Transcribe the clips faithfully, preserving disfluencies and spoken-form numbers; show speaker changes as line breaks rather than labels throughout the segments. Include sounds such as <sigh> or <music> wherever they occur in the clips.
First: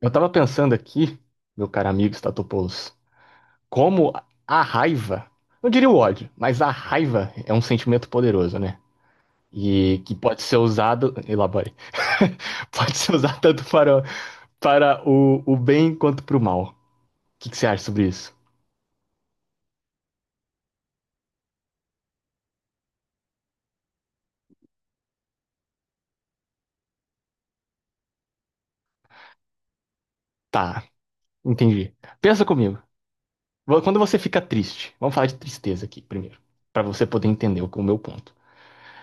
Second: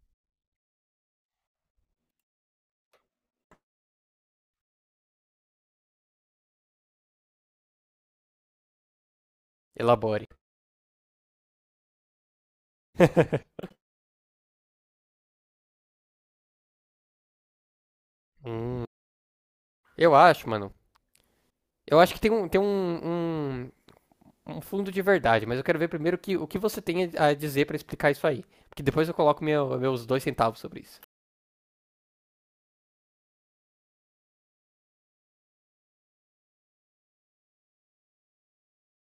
Eu tava pensando aqui, meu caro amigo Statopoulos, como a raiva, não diria o ódio, mas a raiva é um sentimento poderoso, né? E que
Elabore.
pode ser usado, elabore, <laughs> pode ser usado tanto
<laughs>
para, para o, o bem quanto para o mal. O que, que você acha sobre isso?
Hum, eu acho, mano. Eu acho que tem um, tem um, um, um fundo de verdade, mas eu quero ver primeiro que, o que você tem a dizer pra explicar isso aí. Porque depois eu coloco meu- meus dois centavos sobre
Tá,
isso.
entendi. Pensa comigo. Vo- Quando você fica triste, vamos falar de tristeza aqui primeiro, para você poder entender o, o meu ponto.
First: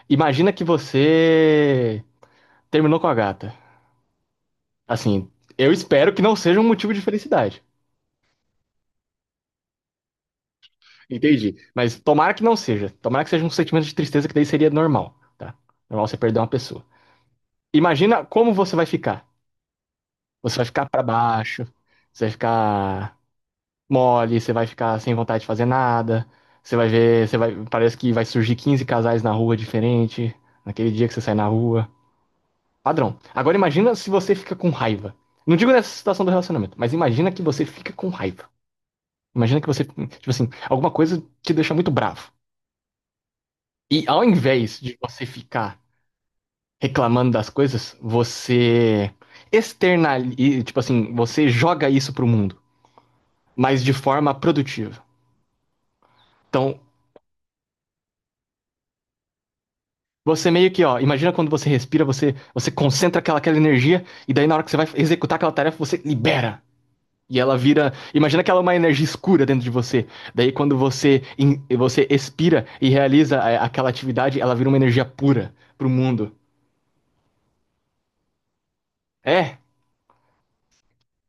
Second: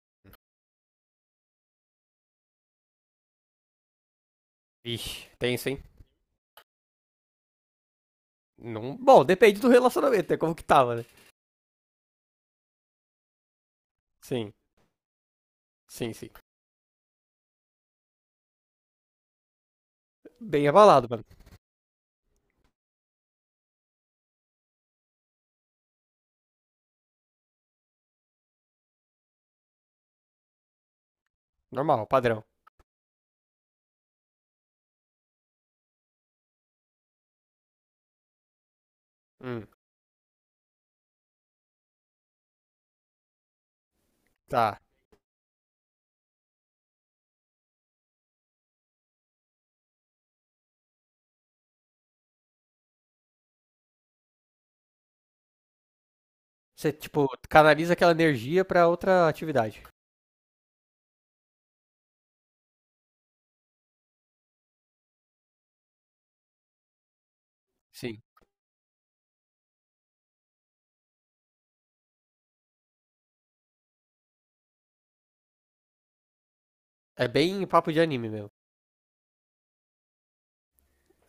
Imagina que você terminou com a gata. Assim,
Ixi, tenso,
eu
hein?
espero que não seja um motivo de felicidade.
Não. Bom, depende do relacionamento, é como que tava, né?
Entendi. Mas tomara que não seja. Tomara que seja um sentimento de tristeza, que daí
Sim,
seria normal, tá? Normal
sim,
você
sim.
perder uma pessoa. Imagina como você vai ficar. Você vai
Bem
ficar pra
abalado, mano.
baixo, você vai ficar mole, você vai ficar sem vontade de fazer nada. Você vai ver, você vai, parece que vai surgir quinze casais na rua diferente, naquele dia que você sai na rua.
Normal, padrão.
Padrão. Agora imagina se você fica com raiva. Não digo nessa situação do relacionamento, mas imagina que você fica com raiva. Imagina que
Hum,
você, tipo assim, alguma coisa te deixa muito bravo. E ao invés
tá.
de você ficar reclamando das coisas, você externaliza, tipo assim, você joga isso pro mundo, mas de forma produtiva. Então,
Você, tipo, canaliza aquela energia pra outra atividade.
você meio que, ó, imagina quando você respira, você, você concentra aquela, aquela energia, e daí na hora que você vai executar aquela tarefa, você libera. E ela vira.
Sim.
Imagina que ela é uma energia escura dentro de você. Daí quando você, in- você expira e realiza a- aquela atividade, ela vira uma energia pura pro mundo.
É bem papo de anime meu.
É.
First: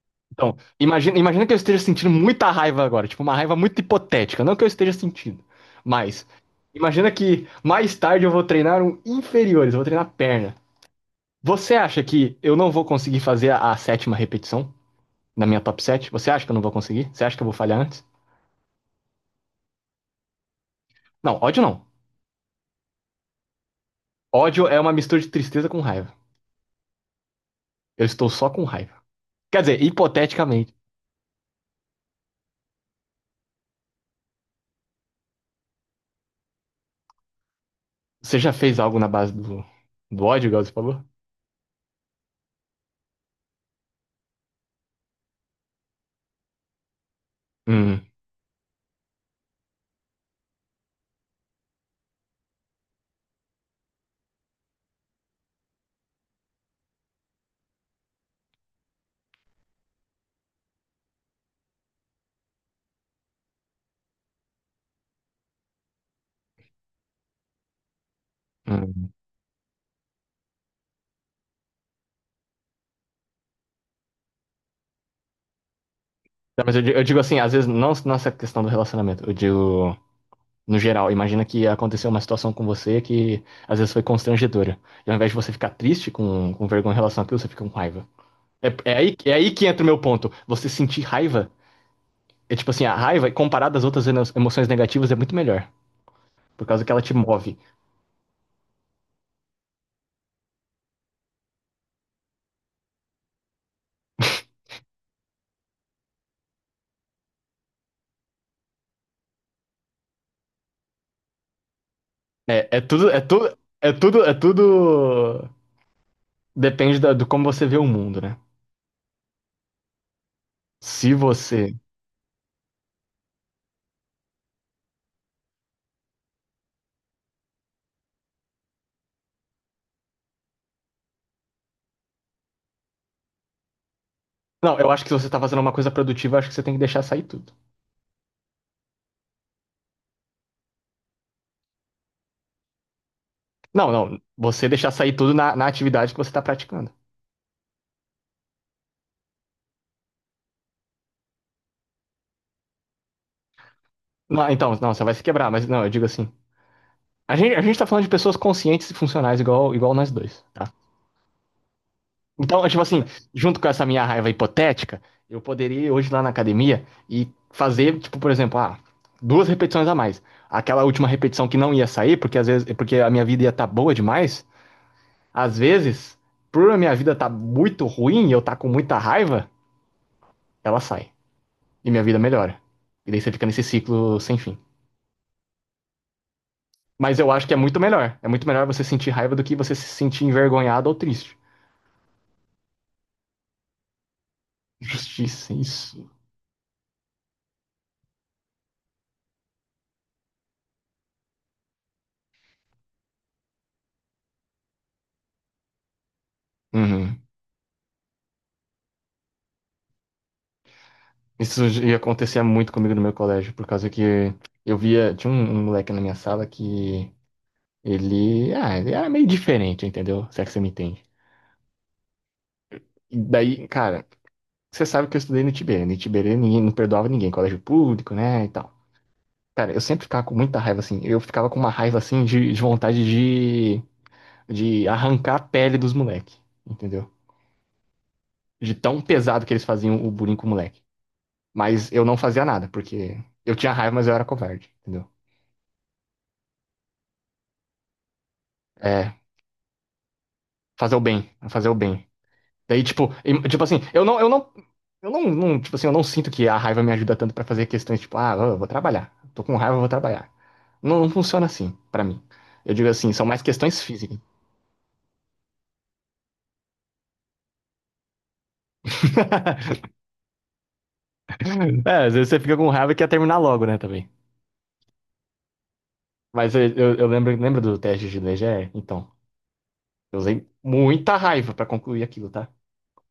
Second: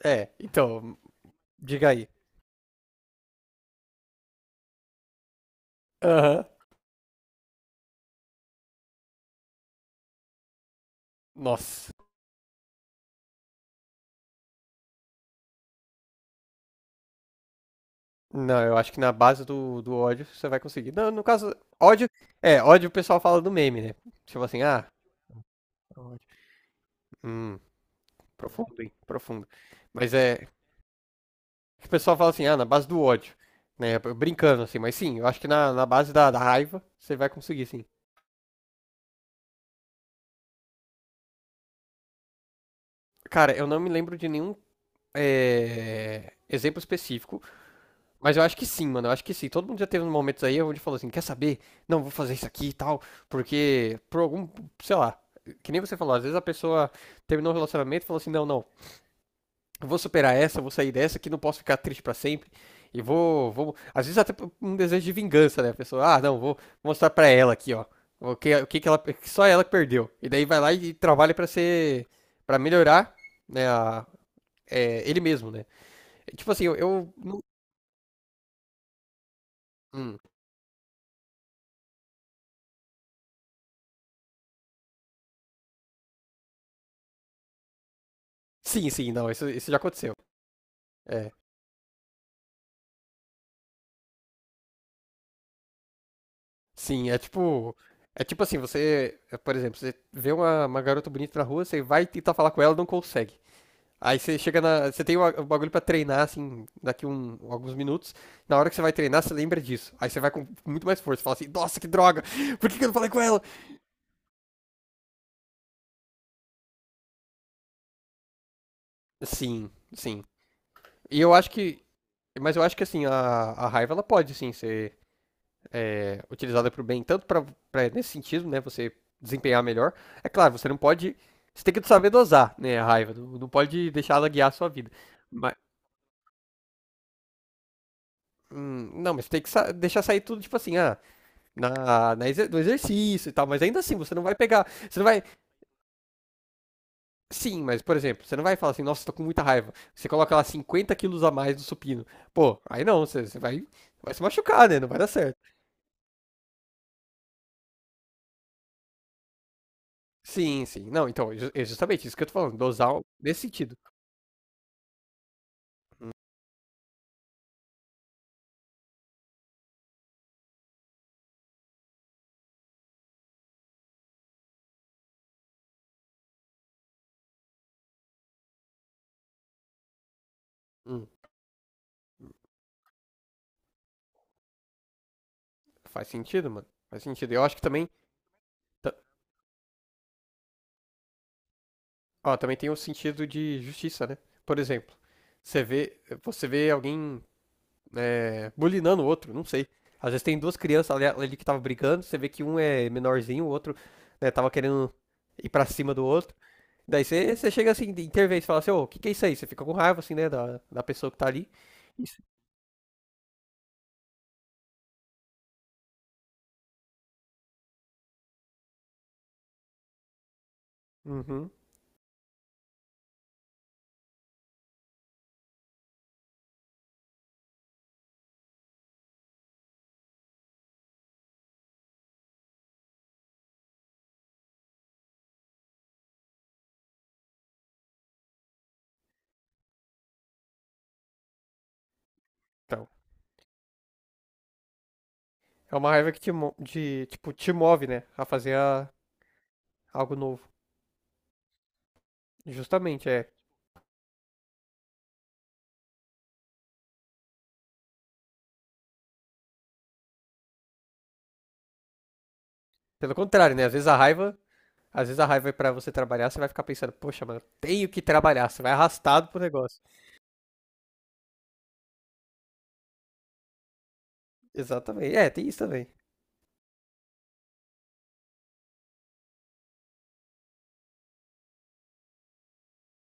É,
Então,
então,
imagina, imagina que eu esteja
diga aí.
sentindo muita raiva agora, tipo, uma raiva muito hipotética, não que eu esteja sentindo, mas
Aham.
imagina que mais tarde eu vou treinar um inferiores, eu vou treinar perna. Você
Nossa.
acha que eu não vou conseguir fazer a, a sétima repetição na minha top sete? Você acha que eu não vou conseguir? Você acha que eu vou falhar antes?
Não, eu acho que na base do, do ódio você vai conseguir. Não, no
Não,
caso,
ódio não.
ódio. É, ódio o pessoal fala do meme, né? Tipo assim,
Ódio é
ah,
uma mistura de tristeza com raiva.
ódio. Hum,
Eu estou só com
profundo, hein?
raiva.
Profundo.
Quer dizer,
Mas é.
hipoteticamente,
O pessoal fala assim, ah, na base do ódio. Né? Brincando, assim, mas sim, eu acho que na, na base da, da raiva você vai conseguir, sim.
você já fez algo na base do, do ódio, igual você falou?
Cara, eu não me lembro de nenhum é, exemplo específico.
Hum,
Mas eu acho que sim, mano. Eu acho que sim. Todo mundo já teve uns momentos aí onde falou assim, quer saber? Não, vou fazer isso aqui e tal. Porque, por algum, sei lá, que nem você falou, às vezes a pessoa terminou um relacionamento e falou assim, não, não, eu vou superar essa, eu vou sair dessa, que não posso ficar triste pra sempre. E vou, vou. Às vezes até por um desejo de vingança, né? A pessoa, ah, não, vou mostrar pra ela aqui, ó. O que, o que, que ela.
hum.
que só ela que perdeu. E daí vai lá e trabalha pra ser. Pra melhorar, né? A- é, ele mesmo, né? Tipo assim,
Não,
eu.
mas eu, di- eu
Eu
digo
não-
assim, às vezes, não nessa questão do relacionamento, eu digo
hum.
no geral. Imagina que aconteceu uma situação com você que às vezes foi constrangedora. E ao invés de você ficar triste com, com vergonha em relação àquilo, você fica com raiva. É,
Sim,
é
sim,
aí,
não,
é
isso,
aí
isso
que
já
entra o meu
aconteceu.
ponto. Você sentir
É,
raiva, é tipo assim, a raiva, comparada às outras emo- emoções negativas, é muito melhor. Por causa que ela
sim,
te
é
move.
tipo. É tipo assim, você, é, por exemplo, você vê uma, uma garota bonita na rua, você vai tentar falar com ela, não consegue. Aí você chega na. Você tem o a- o bagulho pra treinar, assim, daqui um, alguns minutos. Na hora que você vai treinar, você lembra disso. Aí você vai com muito mais força. Fala assim, nossa, que droga! Por que
É,
que
é
eu não falei
tudo,
com
é
ela?
tudo, é tudo, é tudo. Depende da- do como você vê o mundo, né?
Sim, sim.
Se
E eu acho
você.
que. Mas eu acho que assim, a, a raiva ela pode, sim, ser utilizada para o bem, tanto para nesse sentido, né, você desempenhar melhor. É claro, você não pode, você tem que saber dosar, né, a raiva, não, não pode deixar ela guiar a sua
Não,
vida.
eu acho que se você tá
Mas,
fazendo uma coisa produtiva, eu acho que você tem que deixar sair tudo.
hum, não, mas tem que sa- deixar sair tudo, tipo assim, ah, na, na exer- no exercício e tal, mas ainda
Não,
assim, você não
não.
vai pegar,
Você deixar
você não
sair
vai,
tudo na, na atividade que você está praticando.
sim, mas, por exemplo, você não vai falar assim, nossa, tô com muita raiva, você coloca lá cinquenta quilos a mais no supino, pô, aí não, você, você vai, vai se
Não,
machucar,
então,
né, não vai
não,
dar
você vai se
certo.
quebrar, mas não, eu digo assim. A gente, a gente tá falando de pessoas conscientes e funcionais, igual, igual nós dois,
Sim,
tá?
sim, não, então, é ju- é justamente isso que eu tô falando,
Então, tipo
dosar o-
assim,
nesse
junto com
sentido.
essa minha raiva hipotética, eu poderia ir hoje lá na academia e fazer, tipo, por exemplo, ah, duas repetições a mais. Aquela última repetição que não ia sair, porque às vezes, porque a minha vida ia estar boa demais, às vezes, por a minha vida tá muito ruim e eu tá com muita raiva, ela
Hum.
sai. E minha vida melhora. E daí você fica nesse ciclo sem fim.
Faz sentido, mano. Faz
Mas
sentido.
eu
Eu
acho
acho
que é
que
muito
também,
melhor. É muito melhor você
ta-
sentir raiva do que você se sentir envergonhado ou triste.
ó, também tem o sentido de justiça, né? Por exemplo,
Justiça,
você vê,
isso.
você vê alguém é, bulinando o outro, não sei. Às vezes tem duas crianças ali, ali que estavam brigando, você vê que um é menorzinho, o outro, né, tava querendo ir pra cima do outro. Daí
Uhum.
você, você chega assim, de- intervém, você fala assim, ô, o que que é isso aí? Você fica com raiva, assim, né, da, da pessoa que tá ali.
Isso ia
Isso.
acontecer muito comigo no meu colégio, por causa que eu via. Tinha um, um moleque na minha sala que ele. Ah, ele era meio diferente, entendeu? Se é que você me entende.
Uhum.
E daí, cara, você sabe que eu estudei no Tiberê. No Tiberê ninguém não perdoava ninguém, colégio público, né? E tal. Cara, eu sempre ficava com muita raiva assim. Eu ficava com uma raiva assim de, de vontade de, de arrancar a pele dos moleques, entendeu? De tão pesado que eles faziam o bullying com o moleque. Mas eu não fazia nada,
Então,
porque eu tinha raiva, mas eu era covarde, entendeu?
é uma raiva que te, mo- de, tipo, te move, né, a fazer a-
É,
algo novo.
fazer o bem, fazer o bem. Daí,
Justamente,
tipo,
é.
em- tipo assim, eu não, eu não, eu não, não, tipo assim, eu não sinto que a raiva me ajuda tanto pra fazer questões, tipo, ah, eu vou trabalhar. Tô com raiva, eu vou trabalhar. Não, não funciona assim, pra mim. Eu digo
Pelo
assim, são mais
contrário, né? Às
questões
vezes a
físicas.
raiva, às vezes a raiva é pra você trabalhar, você vai ficar pensando, poxa, mano, tenho que trabalhar, você vai arrastado pro negócio.
<laughs> É, às vezes você fica com raiva e quer terminar logo, né, também.
Exatamente. É, tem isso também.
Mas eu, eu, eu lembro, lembra do teste de D G E? Então, eu usei muita raiva pra concluir aquilo, tá?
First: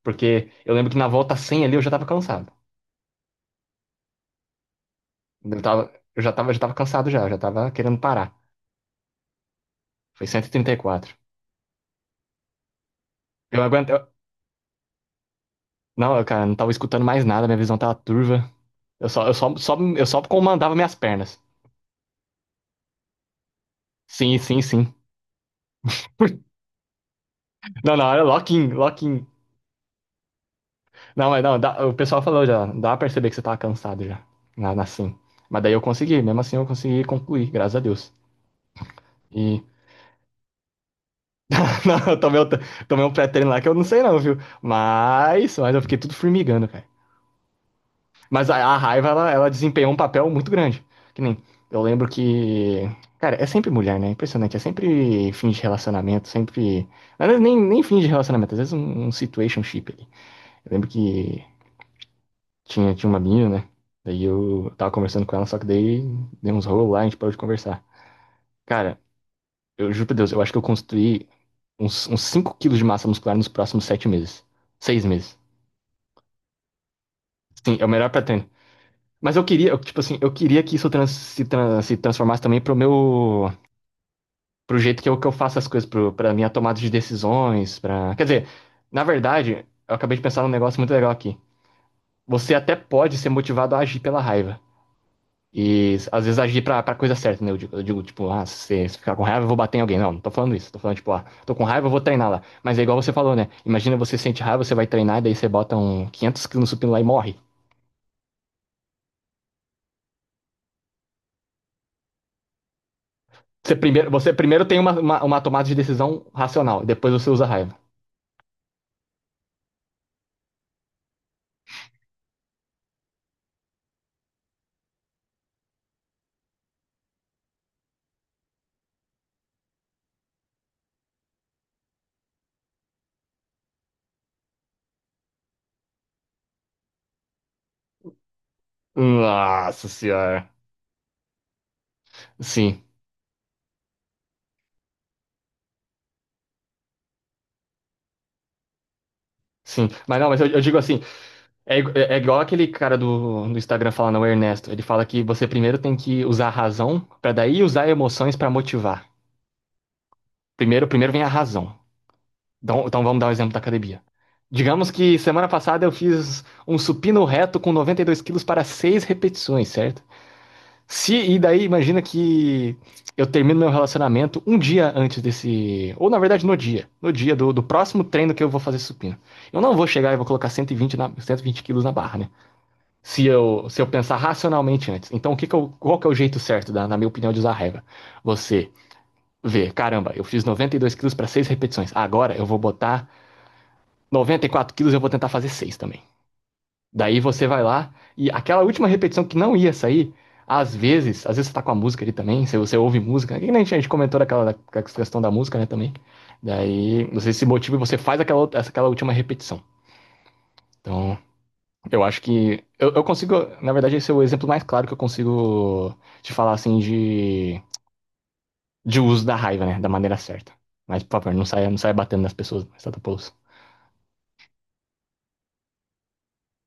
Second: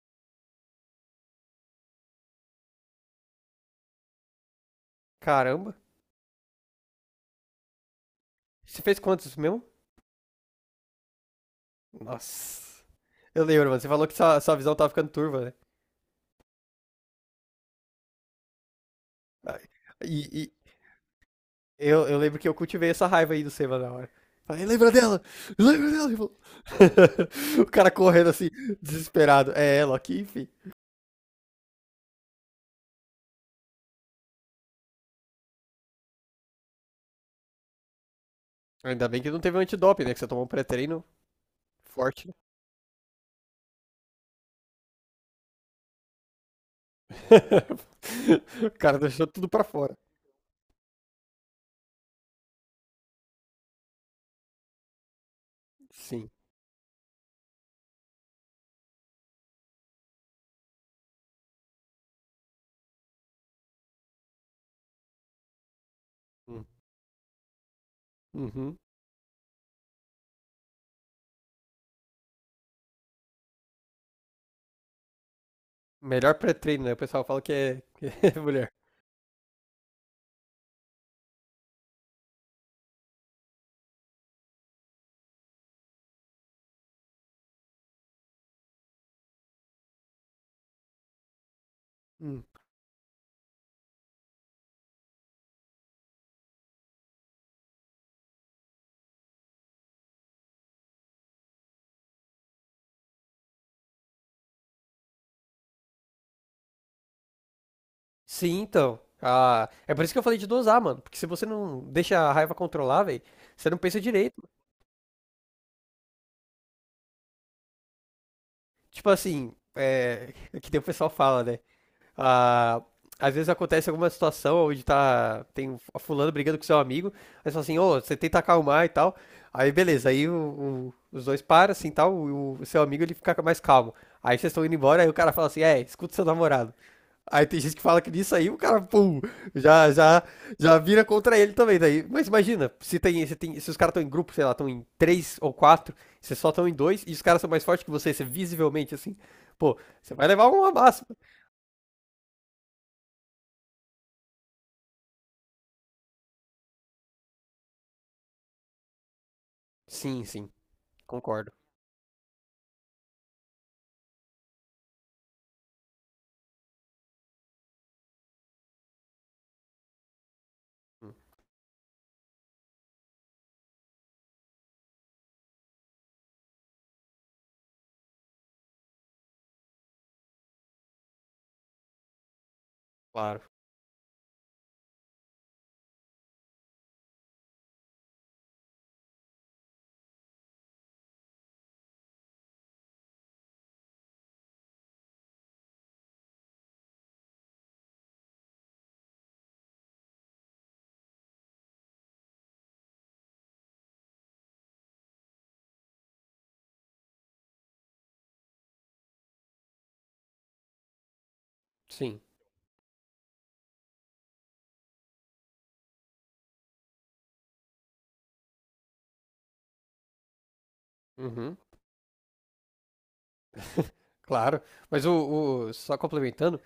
Porque eu lembro que na volta cem ali eu já tava cansado. Eu
Caramba.
tava, eu já tava, já tava cansado já, eu já tava querendo parar.
Você fez quantos mesmo?
Foi cento e trinta e quatro.
Nossa. Eu
Eu
lembro, mano, você
aguento,
falou
eu-
que sua, sua visão tava ficando turva, né?
não, eu, cara, não tava escutando mais nada, minha visão tava turva. Eu só, eu só,
Ai,
só, eu só
E, e
comandava minhas pernas.
eu, eu lembro que eu cultivei essa raiva aí do Seba na hora.
Sim, sim,
Falei, lembra
sim.
dela? Lembra dela? Ele falou-
<laughs>
<laughs> o cara
Não, não, era
correndo assim,
lock-in, lock-in.
desesperado. É ela aqui, enfim.
Não, mas não, dá- o pessoal falou já, dá pra perceber que você tava cansado já, na, na sim. Mas daí eu consegui, mesmo assim eu consegui concluir, graças a Deus.
Ainda bem que não teve um
E,
antidoping, né? Que você tomou um pré-treino
<laughs> não, eu
forte, né?
tomei, um- tomei um pré-treino lá que eu não sei não, viu? Mas, mas eu fiquei tudo formigando, cara.
<laughs>
Mas a,
O
a
cara
raiva,
deixou
ela,
tudo
ela
pra
desempenhou
fora.
um papel muito grande. Que nem, eu lembro que. Cara, é sempre mulher, né? Impressionante. É sempre fim de relacionamento,
Sim.
sempre. Às vezes nem, nem fim de relacionamento, às vezes um, um situationship ali. Eu lembro que tinha, tinha uma menina, né? Daí eu tava conversando com ela, só que daí deu uns
Hum.
rolos lá, a gente parou de conversar.
Uhum.
Cara, eu juro pra Deus, eu acho que eu construí uns, uns cinco quilos de massa muscular nos próximos sete meses. Seis meses.
Melhor pré-treino, né? O pessoal fala que
Sim,
é,
é o melhor pra
<laughs> que é
treino.
mulher.
Mas eu queria, eu, tipo assim, eu queria que isso trans- se, tran- se transformasse também pro meu. Pro jeito que eu, que eu faço as coisas, pro, pra minha tomada de decisões, pra. Quer dizer, na verdade, eu acabei de pensar num negócio muito legal aqui.
Hum.
Você até pode ser motivado a agir pela raiva. E às vezes agir pra, pra coisa certa, né? Eu digo, eu digo, tipo, ah, se, se ficar com raiva, eu vou bater em alguém. Não, não tô falando isso. Tô falando, tipo, ah, tô com raiva, eu vou treinar lá. Mas é igual você falou, né? Imagina você sente raiva, você vai treinar, daí você bota um quinhentos quilos no supino lá e morre.
Sim, então. Ah, é por isso que eu falei de dosar, mano. Porque se você não deixa a raiva controlar, velho, você
Você
não pensa
primeiro, você
direito.
primeiro tem uma, uma, uma tomada de decisão racional, depois você usa a raiva.
Tipo assim, é, é que nem o pessoal fala, né? Ah, às vezes acontece alguma situação onde tá, tem a fulano brigando com seu amigo, aí você fala assim, ô, você tenta acalmar e tal. Aí beleza, aí o- o- os dois param assim e tal, o, o seu amigo ele fica mais calmo. Aí vocês estão indo embora, aí o cara fala assim, é, escuta seu namorado. Aí tem gente que fala que nisso aí o cara, pum,
Nossa
já, já,
senhora.
já vira contra ele também. Daí. Mas imagina,
Sim,
se tem, se tem, se os caras estão em grupo, sei lá, estão em três ou quatro, vocês só estão em dois, e os caras são mais fortes que você, você visivelmente assim, pô,
sim.
você
Mas
vai
não, mas
levar
eu, eu
uma
digo assim,
massa.
é, igu- é- é igual aquele cara do, do Instagram falando, o Ernesto. Ele fala que você primeiro tem que usar a razão, pra daí usar emoções pra motivar.
Sim, sim.
Primeiro, primeiro vem a
Concordo.
razão. Então, então vamos dar o exemplo da academia. Digamos que semana passada eu fiz um supino reto com noventa e dois quilos para seis repetições, certo? Se,
Hum,
e daí, imagina que eu termino meu relacionamento um dia antes desse. Ou na verdade, no dia. No dia do, do próximo treino que eu vou fazer supino. Eu não vou chegar e vou colocar cento e vinte na, cento e vinte quilos na barra, né? Se
Claro.
eu, se eu pensar racionalmente antes. Então, o que que eu, qual que é o jeito certo, da, na minha opinião, de usar a regra? Você vê, caramba, eu fiz noventa e dois quilos para seis repetições. Agora eu vou botar noventa e quatro quilos e eu vou tentar fazer seis também. Daí você vai lá e aquela última repetição que não ia sair, às vezes, às vezes você tá com a música ali também, se você ouve música, que nem a gente comentou daquela da- questão da música, né, também. Daí você se motiva e você faz aquela, outra- aquela última repetição. Então, eu acho
Sim.
que eu, eu consigo, na verdade, esse é o exemplo mais claro que eu consigo te falar assim de, de uso da raiva, né, da maneira certa. Mas, por favor, não
Uhum.
saia, não saia batendo nas pessoas, mas tá pulso.
<laughs> Claro. Mas o, o- só complementando,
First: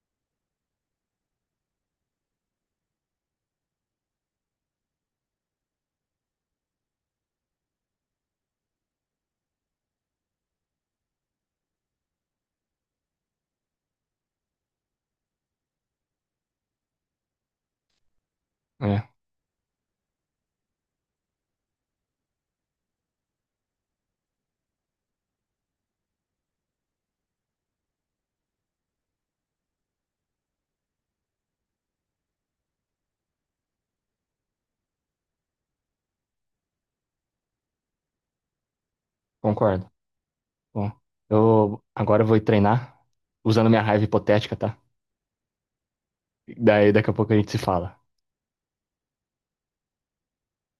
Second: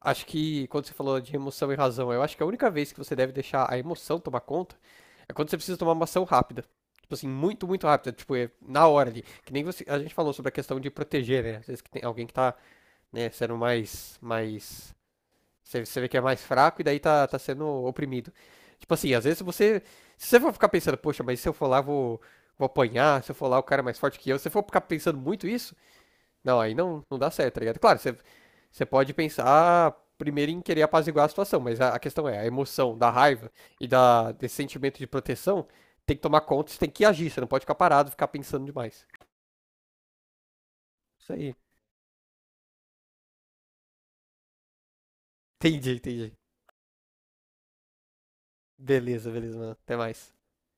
acho que quando você falou de emoção e razão, eu acho que a única vez que você deve deixar a emoção tomar conta é quando você precisa tomar uma ação rápida. Tipo assim, muito, muito rápida. Tipo, é na hora ali. Que nem você, a gente falou sobre a questão de proteger, né? Às vezes que tem alguém que tá, né, sendo mais, mais Você, você vê que é mais fraco e daí tá, tá sendo oprimido. Tipo
É,
assim, às vezes você. Se você for ficar pensando, poxa, mas se eu for lá, vou, vou apanhar, se eu for lá, o cara é mais forte que eu. Se você for ficar pensando muito isso, não, aí não, não dá certo, tá ligado? Claro, você, você pode pensar primeiro em querer apaziguar a situação, mas a, a questão é, a emoção da raiva e da, desse sentimento de proteção tem que tomar conta, você tem que agir, você não pode ficar parado, ficar pensando demais.
concordo. Bom,
Isso aí.
eu agora vou ir treinar usando minha raiva hipotética, tá?
Entendi, entendi.
Daí daqui a pouco a gente se fala.
Beleza, beleza, mano. Até mais.